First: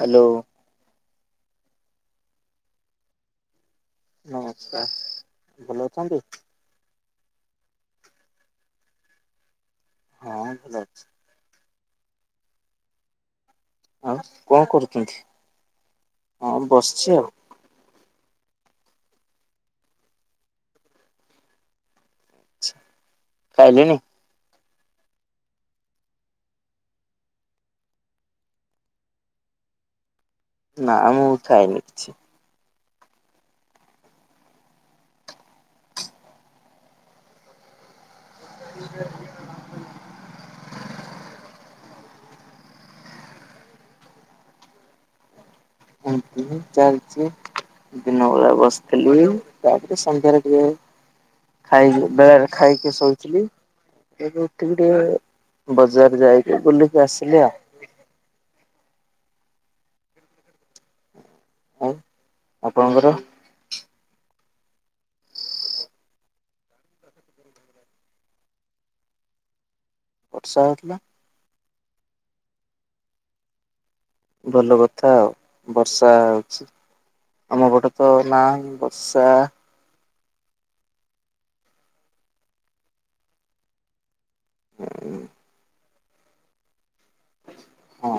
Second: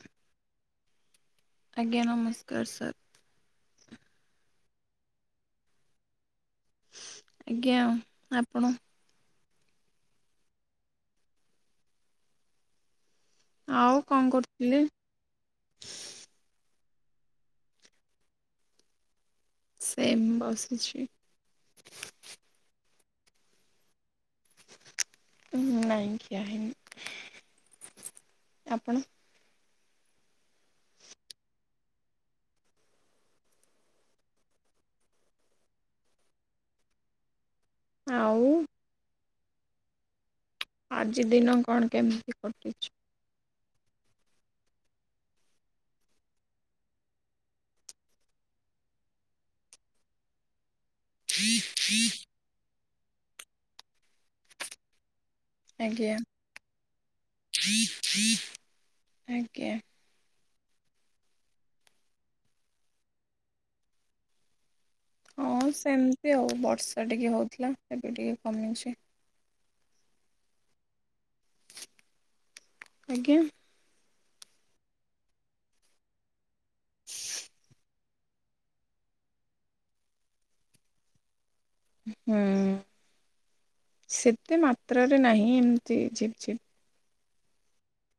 Hello. ଆଜ୍ଞା ନମସ୍କାର sir. ନମସ୍କାର ଭଲ ଅଛନ୍ତି? ଆଜ୍ଞା ଆପଣ? ହଁ ଭଲ ଅଛି। ଆଉ କଣ କରୁଛନ୍ତି ହଁ ବସିଚି ଆଉ। ସେମ୍ ବସିଛି। ଖାଇଲୁଣୁ? ନାଇଁ ଖିଆ ହେଇନି। ଆପଣ? ନା ମୁଁ ଖାଇନି କିଛି। ଆଉ ଆଜି ଦିନକ କଣ କେମିତି ରେ କଟୁଚି? ଏମିତି ହିଁ ଚାଲିଚି ଦିନବେଳେ ବସିଥିଲି ତାପରେ ସନ୍ଧ୍ୟାରେ ଟିକେ ଖାଇକି ବେଳାରେ ଖାଇକି ଶୋଇଥିଲି ଏବେ ଉଠିକି ଟିକେ ଆଜ୍ଞା ବଜାର ଯାଇକି ବୁଲିକି ଆସିଲି ଆଉ। ଆଜ୍ଞା। ଆଉ ଆପଣଙ୍କର? ହଁ ସେମିତି ଆଉ ବର୍ଷା ଟିକେ ହୋଉଥିଲା, ଏବେ ଟିକେ କମିଛି। ବର୍ଷା ହୋଉଥିଲା। ଆଜ୍ଞା। ଭଲ କଥା ଆଉ ବର୍ଷା ହଉଛି। ଆମ ପଟେ ତ ନାହିଁ ବର୍ଷା। ଉ ହୁଁ ସେତେ ମାତ୍ରାରେ ନାହିଁ ଏମତି ଝିପ୍ ଝିପ୍। ହଁ।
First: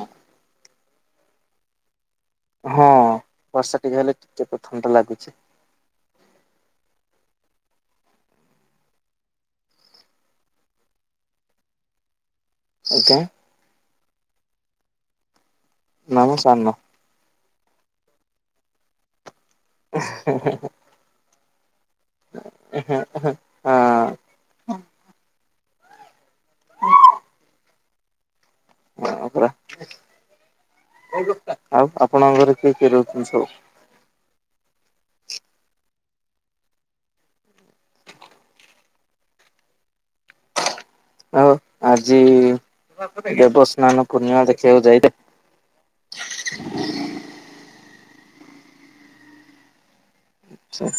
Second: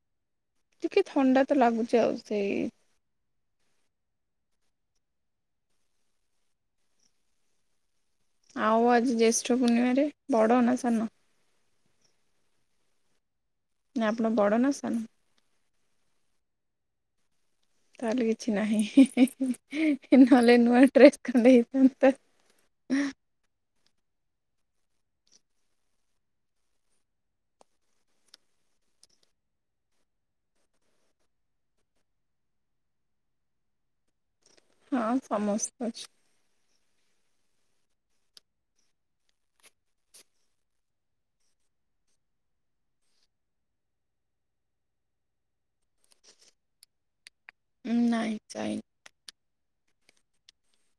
ଟିକେ ଥଣ୍ଡା ତ ଲାଗୁଚେ ଆଉ ସେ ହଁ ବର୍ଷା ଟିକେ ହେଲେ ଟିକତେ ଥଣ୍ଡା ଲାଗୁଛି। ଆଉ ଆଜି ଜ୍ୟେଷ୍ଠ ପୂର୍ଣ୍ଣିମାରେ ବଡ଼ ନା ସାନ? ଆଜ୍ଞା। ନା ଆପଣ ବଡ଼ ନା ସାନ? ନା ମୁଁ ସାନ। ତାହେଲେ କିଛି ନାହିଁ ନହେଲେ ନୂଆ ଡ୍ରେସ ଖଣ୍ଡେ ହେଇଥାନ୍ତା। ଆ ହଁ। ହୁଁ ଆହ ଆଉ ଆପଣଙ୍କ ଘରେ କିଏ କିଏ ରହୁଚନ୍ତି ସବୁ? ହଁ ସମସ୍ତେ ଅଛୁ। ଆଉ ଆଜି ଦେବସ୍ନାନ ପୂର୍ଣ୍ଣିମା ଦେଖିବାକୁ ଯାଇତେ ନାଇଁ ଯାଇ ଆଛା।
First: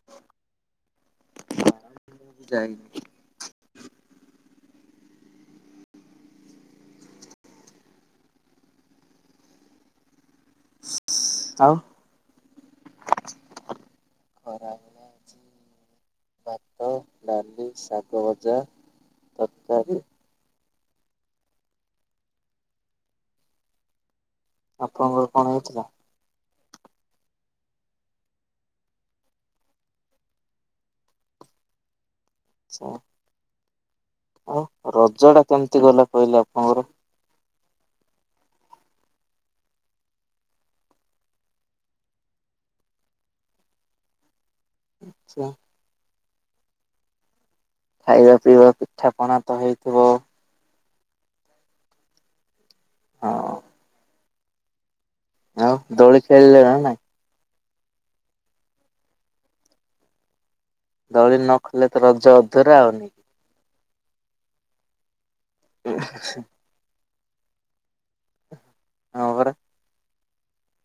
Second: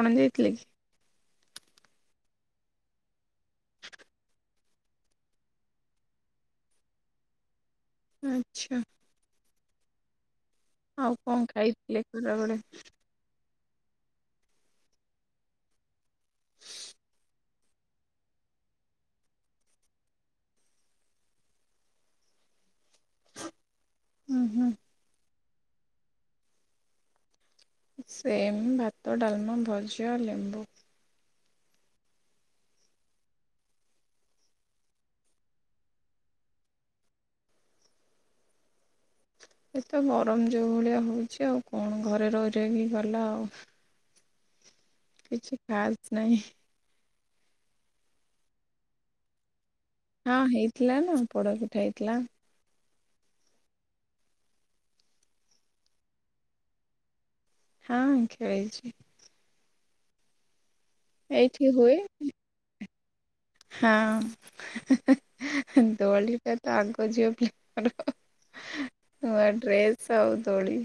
ତମେ ଯାଇଥିଲ କି? ଯାଇନି। ଆଛା। ଆଉ କଁ ଆଉ ଖାଇଥିଲେ ଖରାବେଳେ? ଖରାବେଳେ ଆଜି ଭାତ ଡାଲି ଶାଗ ଭଜା ତକାରୀ। ଉଁ ହୁଁ। ଆପଣଙ୍କର କଣ ହେଇଥିଲା? ସେମ୍ ଭାତ, ଡାଲମା, ଭଜା, ଲେମ୍ବୁ। ଛା। ଆଉ ରଜ ଟା କେମତି ଗଲା କହିଲେ ଆପଣଙ୍କର? ଏତ ଗରମ ଯୋଉ ଭଳିଆ ହଉଛି ଆଉ କଣ ଘରେ ରହି ରହି କି ଗଲା ଆଉ। କିଛି ଖାସ୍ ନାହିଁ। ଖାଇବା ପିଇବା ପିଠାପଣା ତ ହେଇଥିବ? ହଁ ହେଇଥିଲା ନା ପୋଡପିଠା ହେଇଥିଲା। ହଁ। ଆଉ ଦୋଳି ଖେଳିଲେ ନା ନାଇଁ? ହଁ ଖେଳଛି। ଦଳି ନ ଏଇଠି ଖେଳିଲେ ହୁଏ। ତ ରଜ ଅଧୁରା ଆଉ ନାଇକି? ହଁ ନାଇଁ ଦୋଳି କତ ତା ଆଗ ଝିଅ ପିଲାଙ୍କର ହଁ ପରା। ନୂଆ ଡ୍ରେସ୍ ଆଉ ଦୋଳି।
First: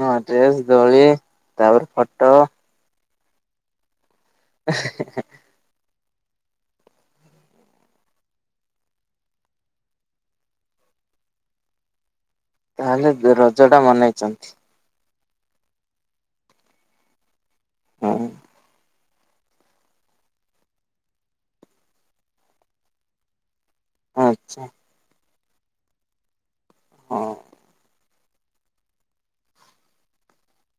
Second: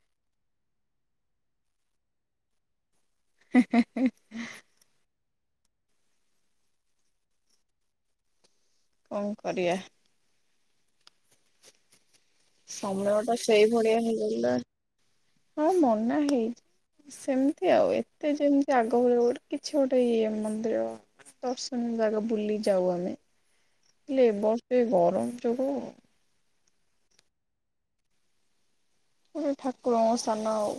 ନୂଆଁ ଡ୍ରେସ ଦୋଳି ତାପରେ ଫଟୋ। ହେଁ ହେଁ ହେଁ। ହେଁ ହେଁ ହେଁ। କଁ କରିବା? ସମୟ ତାହେଲେ ଟା ରଜ ସେଇ ଭଳିଆ ମନେଇଛନ୍ତି ହେଇଗଲା। ହଁ ମନା ହେଇଚି ସେମିତି ଆଉ ହଁ। ଏତେ ଯେମିତି ଆଗ ତୋଉଡ କିଛି ଗୋଟେ ଇଏ ମନ୍ଦିର ଦର୍ଶନ ଜାଗା ବୁଲି ଯାଉ ଆମେ। ଲେ ଆଚ୍ଛା ବର୍ଷ ଏ ଗରମ ଯୋଗୁ ହଁ। ଏ ଯୋଉ ଠାକୁର ସ୍ଥାନ ଆଉ।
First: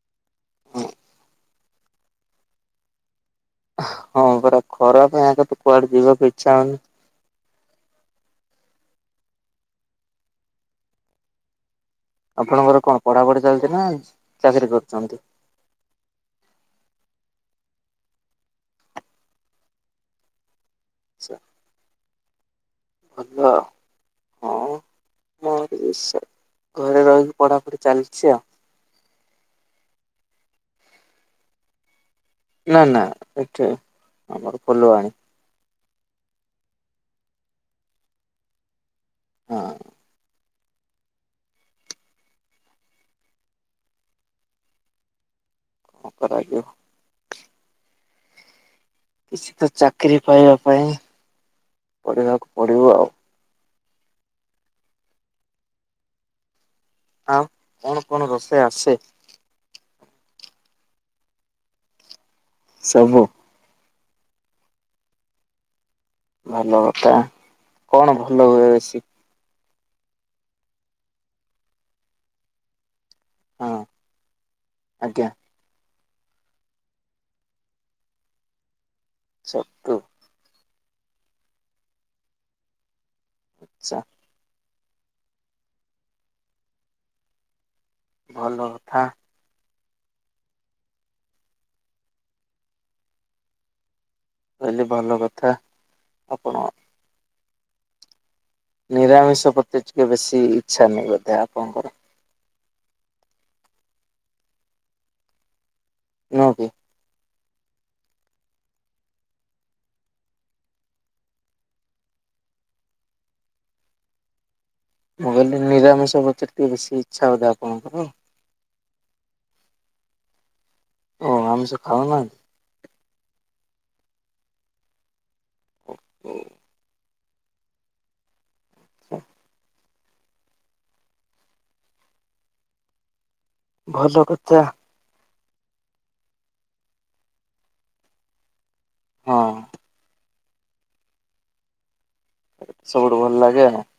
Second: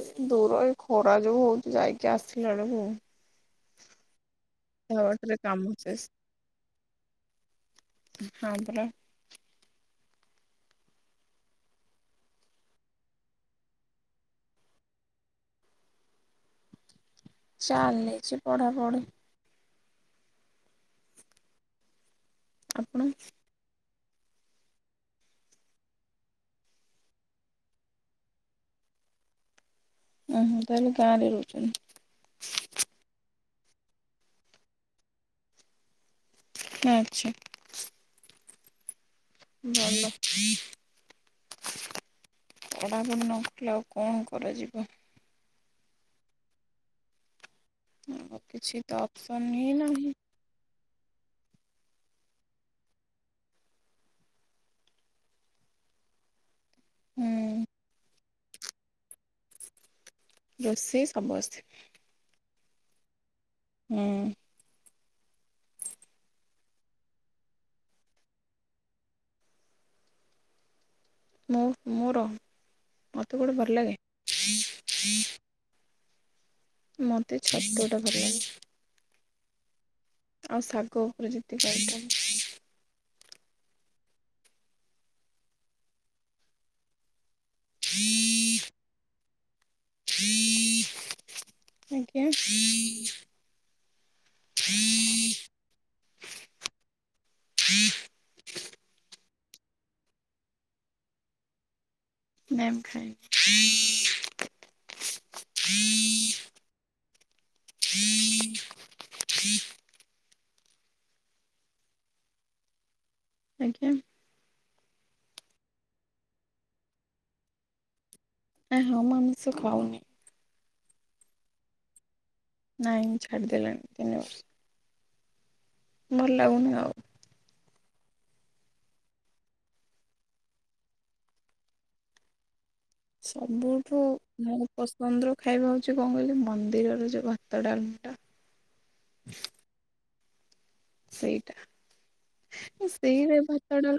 ଏଦୂର ଏଇ ଖରା ଯୋଉ ହଉଚି ଯାଇକି ଆସିଲା ବେଳକୁ ହଁ ପରା ତା ଖରା ବାଟରେ ପାଇଁତ କାମ କୁଆଡ଼େ ଯିବାକୁ ଇଚ୍ଛା ହଉନି। ହଁପରା। ଆପଣଙ୍କର କଣ ପଢ଼ାପଢ଼ି ଚାଲିଚିନା ଚାକିରି କରୁଚନ୍ତି? ଚାଲିଚି ପଢ଼ାପଢ଼ି। ଆଚ୍ଛା। ଆପଣ ହଁ। ହଁ ମୋରବି ସେଇ ଘରେ ରହିକି ପଢ଼ାପଢ଼ି ଚାଲିଚି ଆଉ। ଓହୋ ତାହେଲେ ଗାଁରେ ରହୁଚନ୍ତି। ନା ନା ଏଠି ଆମର ଫୁଲବାଣୀ। ଆଚ୍ଛା। ହଁ ଭଲ। ପଢ଼ାପଢ଼ି ନକଲେ ଆଉ କଣ କରାଯିବ। କଣ କରାଯିବ। ହଁ କିଛିତ କିଛିତ ଚାକିରି ପାଇବା ପାଇଁ ପଢ଼ିବାକୁ ପଡ଼ିବ ଆଉ। ଆଉ ହୁଁ କଣ କଣ ରୋଷେଇ ଆସେ? ରୋଷେଇ ସବୁ ଆସେ। ସବୁ। ହୁଁ। [inaudible] ଭଲ କଥା କଣ ଭଲ ହୁଏ ବେଶୀ? ମୁଁ ମୋର ମତେ କୋଉଟା ହଁ। ଭଲ ଲାଗେ। ଆଜ୍ଞା ମତେ ଛତୁଟା ଭଲ ଲାଗେ। ଛତୁ। ଆଉ ଶାଗ ଉପରେ ଯେତିକି [unintelligible] ଥାଉ। ଆଚ୍ଛା। ଭଲ କଥା। ଆଜ୍ଞା। ମୁଁକହିଲି ଭଲ କଥା ଆପଣ ନିରାମିଷ ପ୍ରତି ଟିକେ ବେଶୀ ଇଚ୍ଛା ନେଇ ବୋଧେ ଆପଣଙ୍କର? ନାଇଁ ମୁଁଖାଏନି। [unintelligible] ଆଜ୍ଞା। ମୁଁ କହିଲି ନିରାମିଷ ପ୍ରତି ଟିକେ ବେଶୀ ଇଚ୍ଛା ବୋଧେ ଆପଣଙ୍କର? ନାଁ ହଁ ମୁଆମିଷ ଖାଉନି। ଓହ ଆମିଷ ଖାଉନାହିଆନ୍ତି। ନାଇଁ ମୁଁ ଛାଡ଼ିଦେଲିଣି ତିନି ବର୍ଷ। ଭଲ ଲାଗୁନି ଆଉ। [inaudible] ସବୁଠୁ ଭଲ କଥା ମାନେ କ ପସନ୍ଦର ଖାଇବା ହଉଚି କଣ କହିଲେ ମନ୍ଦିରର ଯୋଉ ଭାତ ଡାଲିଟା ହଁ। ସେଇଟା ସବୁଠୁ ସେଇ ଭଲ ଭଳିଆ ଲାଗେ ଭାତ ଆଉ ଡାଲମା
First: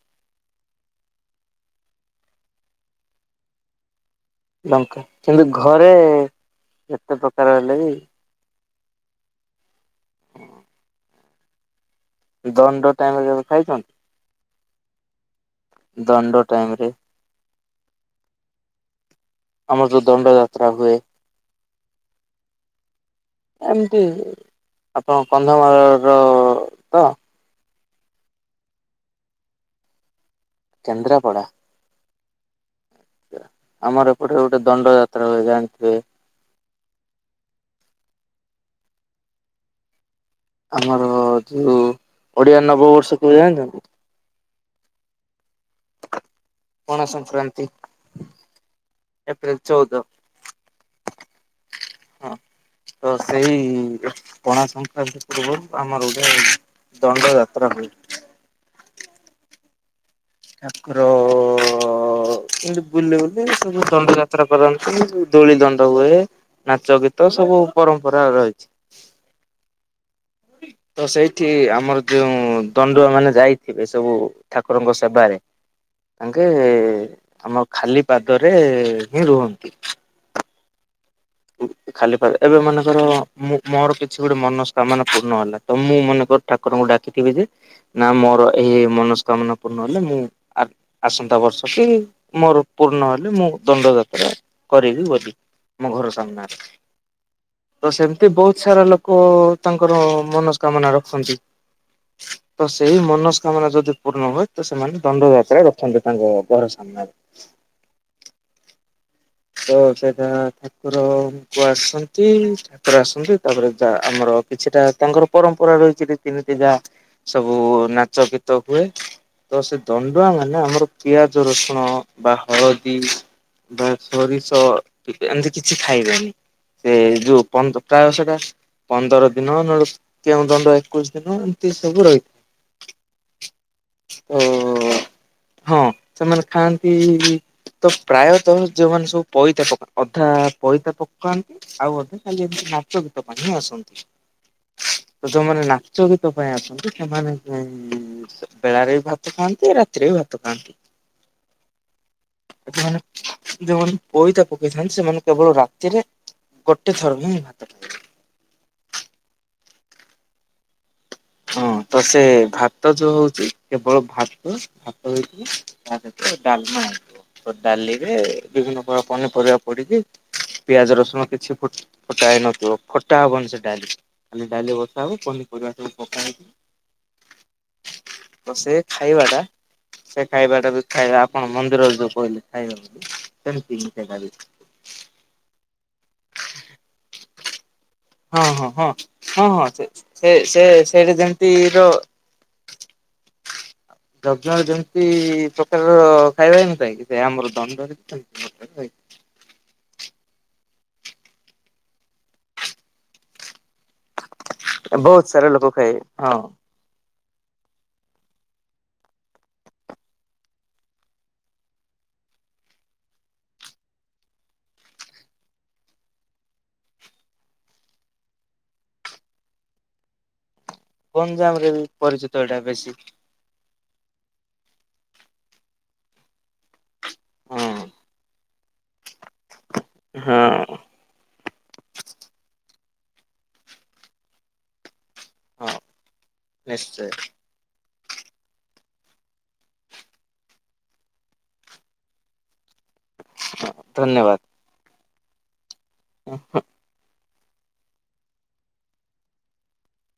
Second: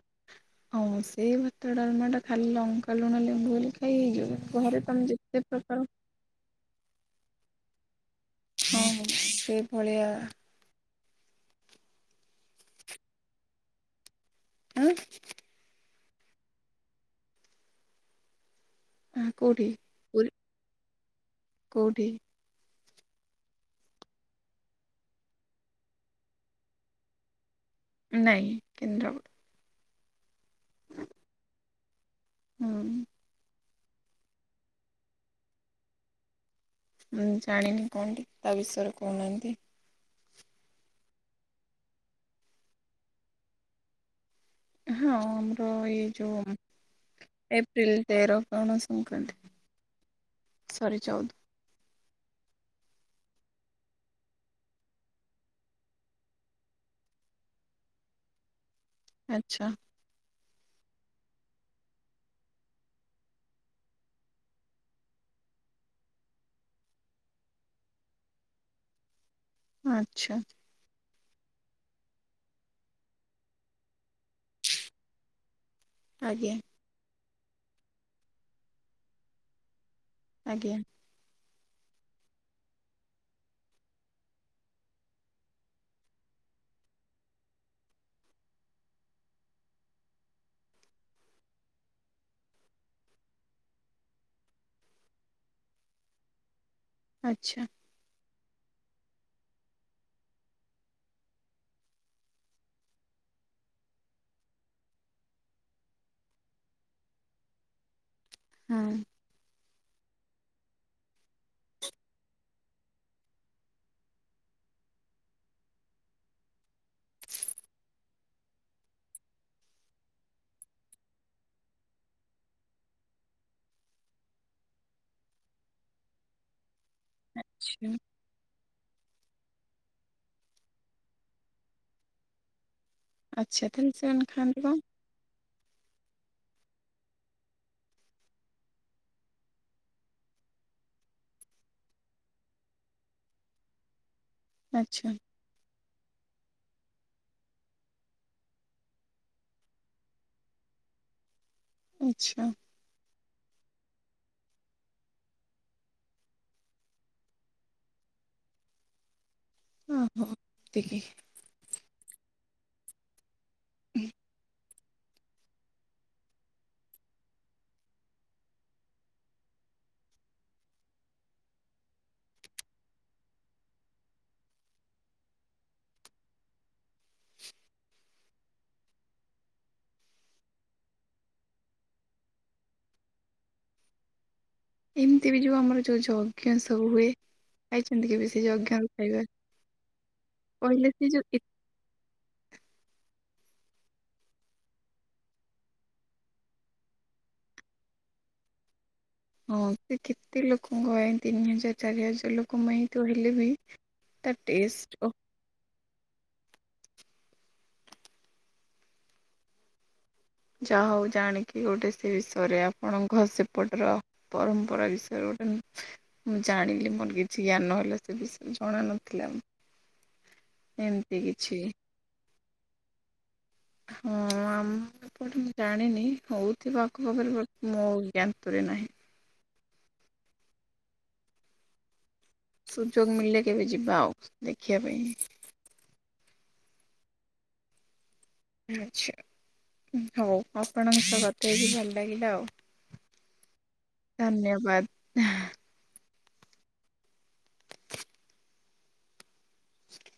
ହଁ ସେଇ ଭାତ ଡାଲମାଟା ଖାଲି ଲଙ୍କା ଲୁଣ ଲେମ୍ବୁ ଦଳି ଖାଇ ହେଇଯିବ। କିନ୍ତୁ ଘରେ ତମେ ଲଙ୍କା ଯେତେ କିନ୍ତୁ ପ୍ରକାର ଘରେ ଯେତେ ପ୍ରକାର ହେଲେବି ହଁ ସେଇଭଳିଆ ହୁଁ। ଦଣ୍ଡ ଟାଇମରେ କେବେ ଖାଇଚନ୍ତି? ଆଁ? ଦଣ୍ଡ ଟାଇମରେ କୋଉଠି? ଆମର ଯୋଉ ପୁରୀ। ଦଣ୍ଡ ଯାତ୍ରା ହୁଏ କୋଉଠି? ଏମିତି, ଆପଣ କନ୍ଧମାଳର ତ? ନାଇଁ, କେନ୍ଦ୍ରାପଡା। କେନ୍ଦ୍ରାପଡ଼ା। ହୁଁ। ଆମର ଏପଟେ ଗୋଟେ ଦଣ୍ଡ ଯାତ୍ରା ହୁଏ, ଜାଣିଥିବେ? ମୁଁ ଜାଣିନି କଣ ଟିକେ, ତା ବିଷୟରେ କହୁନାହାନ୍ତି? ଆମର ଯୋଉ ଓଡିଆ ନବବର୍ଷ କେବେ ଜାଣିଛନ୍ତି? ହଁ, ଆମର ଏଇ ଯୋଉ ପଣା ସଂକ୍ରାନ୍ତି ଏପ୍ରିିଲ ତେର ପଣା ସଂକ୍ରାନ୍ତି, ଏପ୍ରିଲ ଚଉଦ ସରି ଚଉଦ। ହଁ, ତ ସେଇ ପଣା ସଂକ୍ରାନ୍ତି ପୂର୍ବରୁ ଆମର ଗୋଟେ ଦଣ୍ଡ ଯାତ୍ରା ହୁଏ। ଆଛା। ଠାକୁର କିନ୍ତୁ ବୁଲି ବୁଲି ସବୁ ଦଣ୍ଡ ଯାତ୍ରା କରନ୍ତି, ଯୋଉ ଧୂଳି ଦଣ୍ଡ ହୁଏ। ନାଚ ଗୀତ ସବୁ ପରମ୍ପରା ରହିଛି। ଆଛା। ତ ସେଇଠି ଆମର ଯୋଉ ଦଣ୍ଡୁଆ ମାନେ ଯାଇଥିବେ, ସବୁ ଠାକୁରଙ୍କ ସେବାରେ [inaudible] ତାଙ୍କେ ଆମ ଖାଲି ପାଦରେ ହିଁ ରୁହନ୍ତି। ଆଜ୍ଞା। ଖାଲି ପାଦ, ଏବେ ମନେକର ମୋ ମୋର କିଛି ଗୋଟେ ମନସ୍କାମନା ପୂର୍ଣ୍ଣ ହେଲା ତ, ମୁଁ ମନେକର ଠାକୁରଙ୍କୁ ଡାକିଥିବି ଯେ ନା ମୋର ଏଇ ମନସ୍କାମନା ପୂର୍ଣ୍ଣ ହେଲେ ମୁଁ ଆସନ୍ତା ବର୍ଷ କି ମୋର ପୂର୍ଣ ହେଲେ, ମୁଁ ଦଣ୍ଡ ଯାତ୍ରା କରିବି ବୋଲି। ମୋ ଘର ସାମ୍ନାରେ। ଆଛା। ତ ସେମିତି ବହୁତ ସାରା ଲୋକ ତାଙ୍କର ମନସ୍କାମନା ରଖନ୍ତି। [inaudible] ତ ସେଇ ମନସ୍କାମନା ଯଦି ପୂର୍ଣ୍ଣ ହୁଏ ତ, ସେମାନେ ଦଣ୍ଡଯାତ୍ରା ରଖନ୍ତି ତାଙ୍କ ଘର ସାମ୍ନାରେ। ହଁ। ତ ସେଟା ଠାକୁର ଙ୍କୁ ଆସନ୍ତି। ଠାକୁର ଆସନ୍ତି, ତାପରେ ଯା ଆମର କିଛିଟା ତାଙ୍କର ପରମ୍ପରା ରହିଛି ରୀତିନୀତି ଯାହା ସବୁ ନାଚ ଗୀତ ହୁଏ। ତ ସେ ଦଣ୍ଡୁଆ ମାନେ ଆମର ପିଆଜ ରସୁଣ ବା ହଳଦୀ ବା ସୋରିଷ ଏମିତି କିଛି ଖାଇବାନି, ସେ ଯୋଉ ଆଚ୍ଛା ପ୍ରାୟ ସେଟା ପନ୍ଦର ଦିନ ନ କେଉଁ ଦଣ୍ଡ ଏକୋଇଶି ଦିନ ଏମିତି ସବୁ ରହି ଆଛା, ତାହେଲେ ସେମାନେ ଖାଆନ୍ତି କଣ? ହଁ, ସେମାନେ ଖାଆନ୍ତି ତ ପ୍ରାୟତଃ ଯଉମାନେ ସବୁ ପଇତା ପକାନ୍ତି, ଅଧା ପଇତା ପକାନ୍ତି ଆଉ ଅଧା ଖାଲି ଏମିତି ନାଚ ଗୀତ ପାଇଁହିଁ ଆସନ୍ତି। ଆଛା। ତ ଯୋଉମାନେ ନାଚ ଗୀତ ପାଇଁ ଆସନ୍ତି, ସେମାନେ ବେଳାରେ ବି ଭାତ ଖାଆନ୍ତି, ରାତିରେ ବି ଭାତ ଖାଆନ୍ତି। ଆଛା। ଏଠି ମାନେ ଯୋଉମାନେ ପଇତା ପକେଇଥାନ୍ତି, ସେମାନେ କେବଳ ରାତିରେ ଗୋଟେ ଥର ହିଁ ଭାତ ଅ ହ ଏତିକି। ହଁ ତ ସେ ଭାତ ଯୋଉ ହଉଛି କେବଳ ଭାତ ସେଥିରେ ଡାଲମା ଡାଲିରେ ବିଭିନ୍ନ ପ୍ରକାର ପନିପରିବା ପଡିଛି ପିଆଜ ରସୁଣ କିଛି ଫୋଟା ହେଇନଥିବ ଫୋଟା ହବନି ସେ ଡାଲି ଖାଲି ଡାଲି ବସା ହବ ପନିପରିବା ସବୁ ପକା ହେବ। ବ ସେ ଖାଇବା ଟା ସେ ଖାଇବା ଟା ବି ଖାଇବା ଆପଣ ମନ୍ଦିରରେ ଯୋଉ କହିଲେ ଖାଇବେ ବୋଲି ସେମିତି ମିଶ ଖା। ଏମିତି ବି ଯୋଉ ଆମର ଯୋଉ ଯଜ୍ଞ ସବୁ ହୁଏ। ଆଇଛନ୍ତି କେବେ? ସେ ହଁ ହଁ ଯଜ୍ଞର ହଁ ଖାଇବା ହଁ ହଁ ସେ ସେ କହିଲେ ସେଇଟା ଯୋଉ ଏ ଯେମିତି ର [inaudible] ଯଜ୍ଞ ର ଯେମିତି ପ୍ରକାରର ଖାଇବା ହେଇନଥା କି ସେ ଆମର ଦଣ୍ଡ ରେ [inaudible] ହଁ ସେ କେତେ ଲୋକଙ୍କ ତିନି ହଜାର ଚାରି ହଜାର ଲୋକ ପାଇଁ ତ ହେଲେ ବି ତା ହୁଏ। ଟେଷ୍ଟ ଓ ବହୁତ ସାରା ଲୋକ ଖାଏ। ହଁ ଯାହା ହଉ ଜାଣିକି ଗୋଟେ ସେ ବିଷୟରେ ଆପଣଙ୍କର ସେପଟର ପରମ୍ପରା ବିଷୟରେ ଗୋଟେ ମୁଁ ଜାଣିଲି ମୋର କିଛି ଜ୍ଞାନହଲେ ସେ ବିଷୟରେ ଜଣ ନଥିଲା। ଏମିତି କିଛି ଗଞ୍ଜାମ ରେ ବି ପରିଚିତ ଏଇଟା ବେଶୀ। ହଁ ଆମ ଏପଟେ ମୁଁ ଜାଣିନି ହଉଥିବା ଆଖ ପାଖରେ ହଁ। ମୋଜ୍ଞାନ ତରେ ନାହିଁ। ହଁ। ସୁଯୋଗ ମିଳିଲେ କେବେ ଯିବା ଆଉ ଦେଖିବା ପାଇଁ। ହଁ ନିଶ୍ଚୟ। ଆଛା ହଉ ଆପଣଙ୍କ ସହ କଥା ହେଇକି ଭଲ ଲାଗିଲା ଆଉ। ଧନ୍ୟବାଦ। ଓ ହୋ। [inaudible]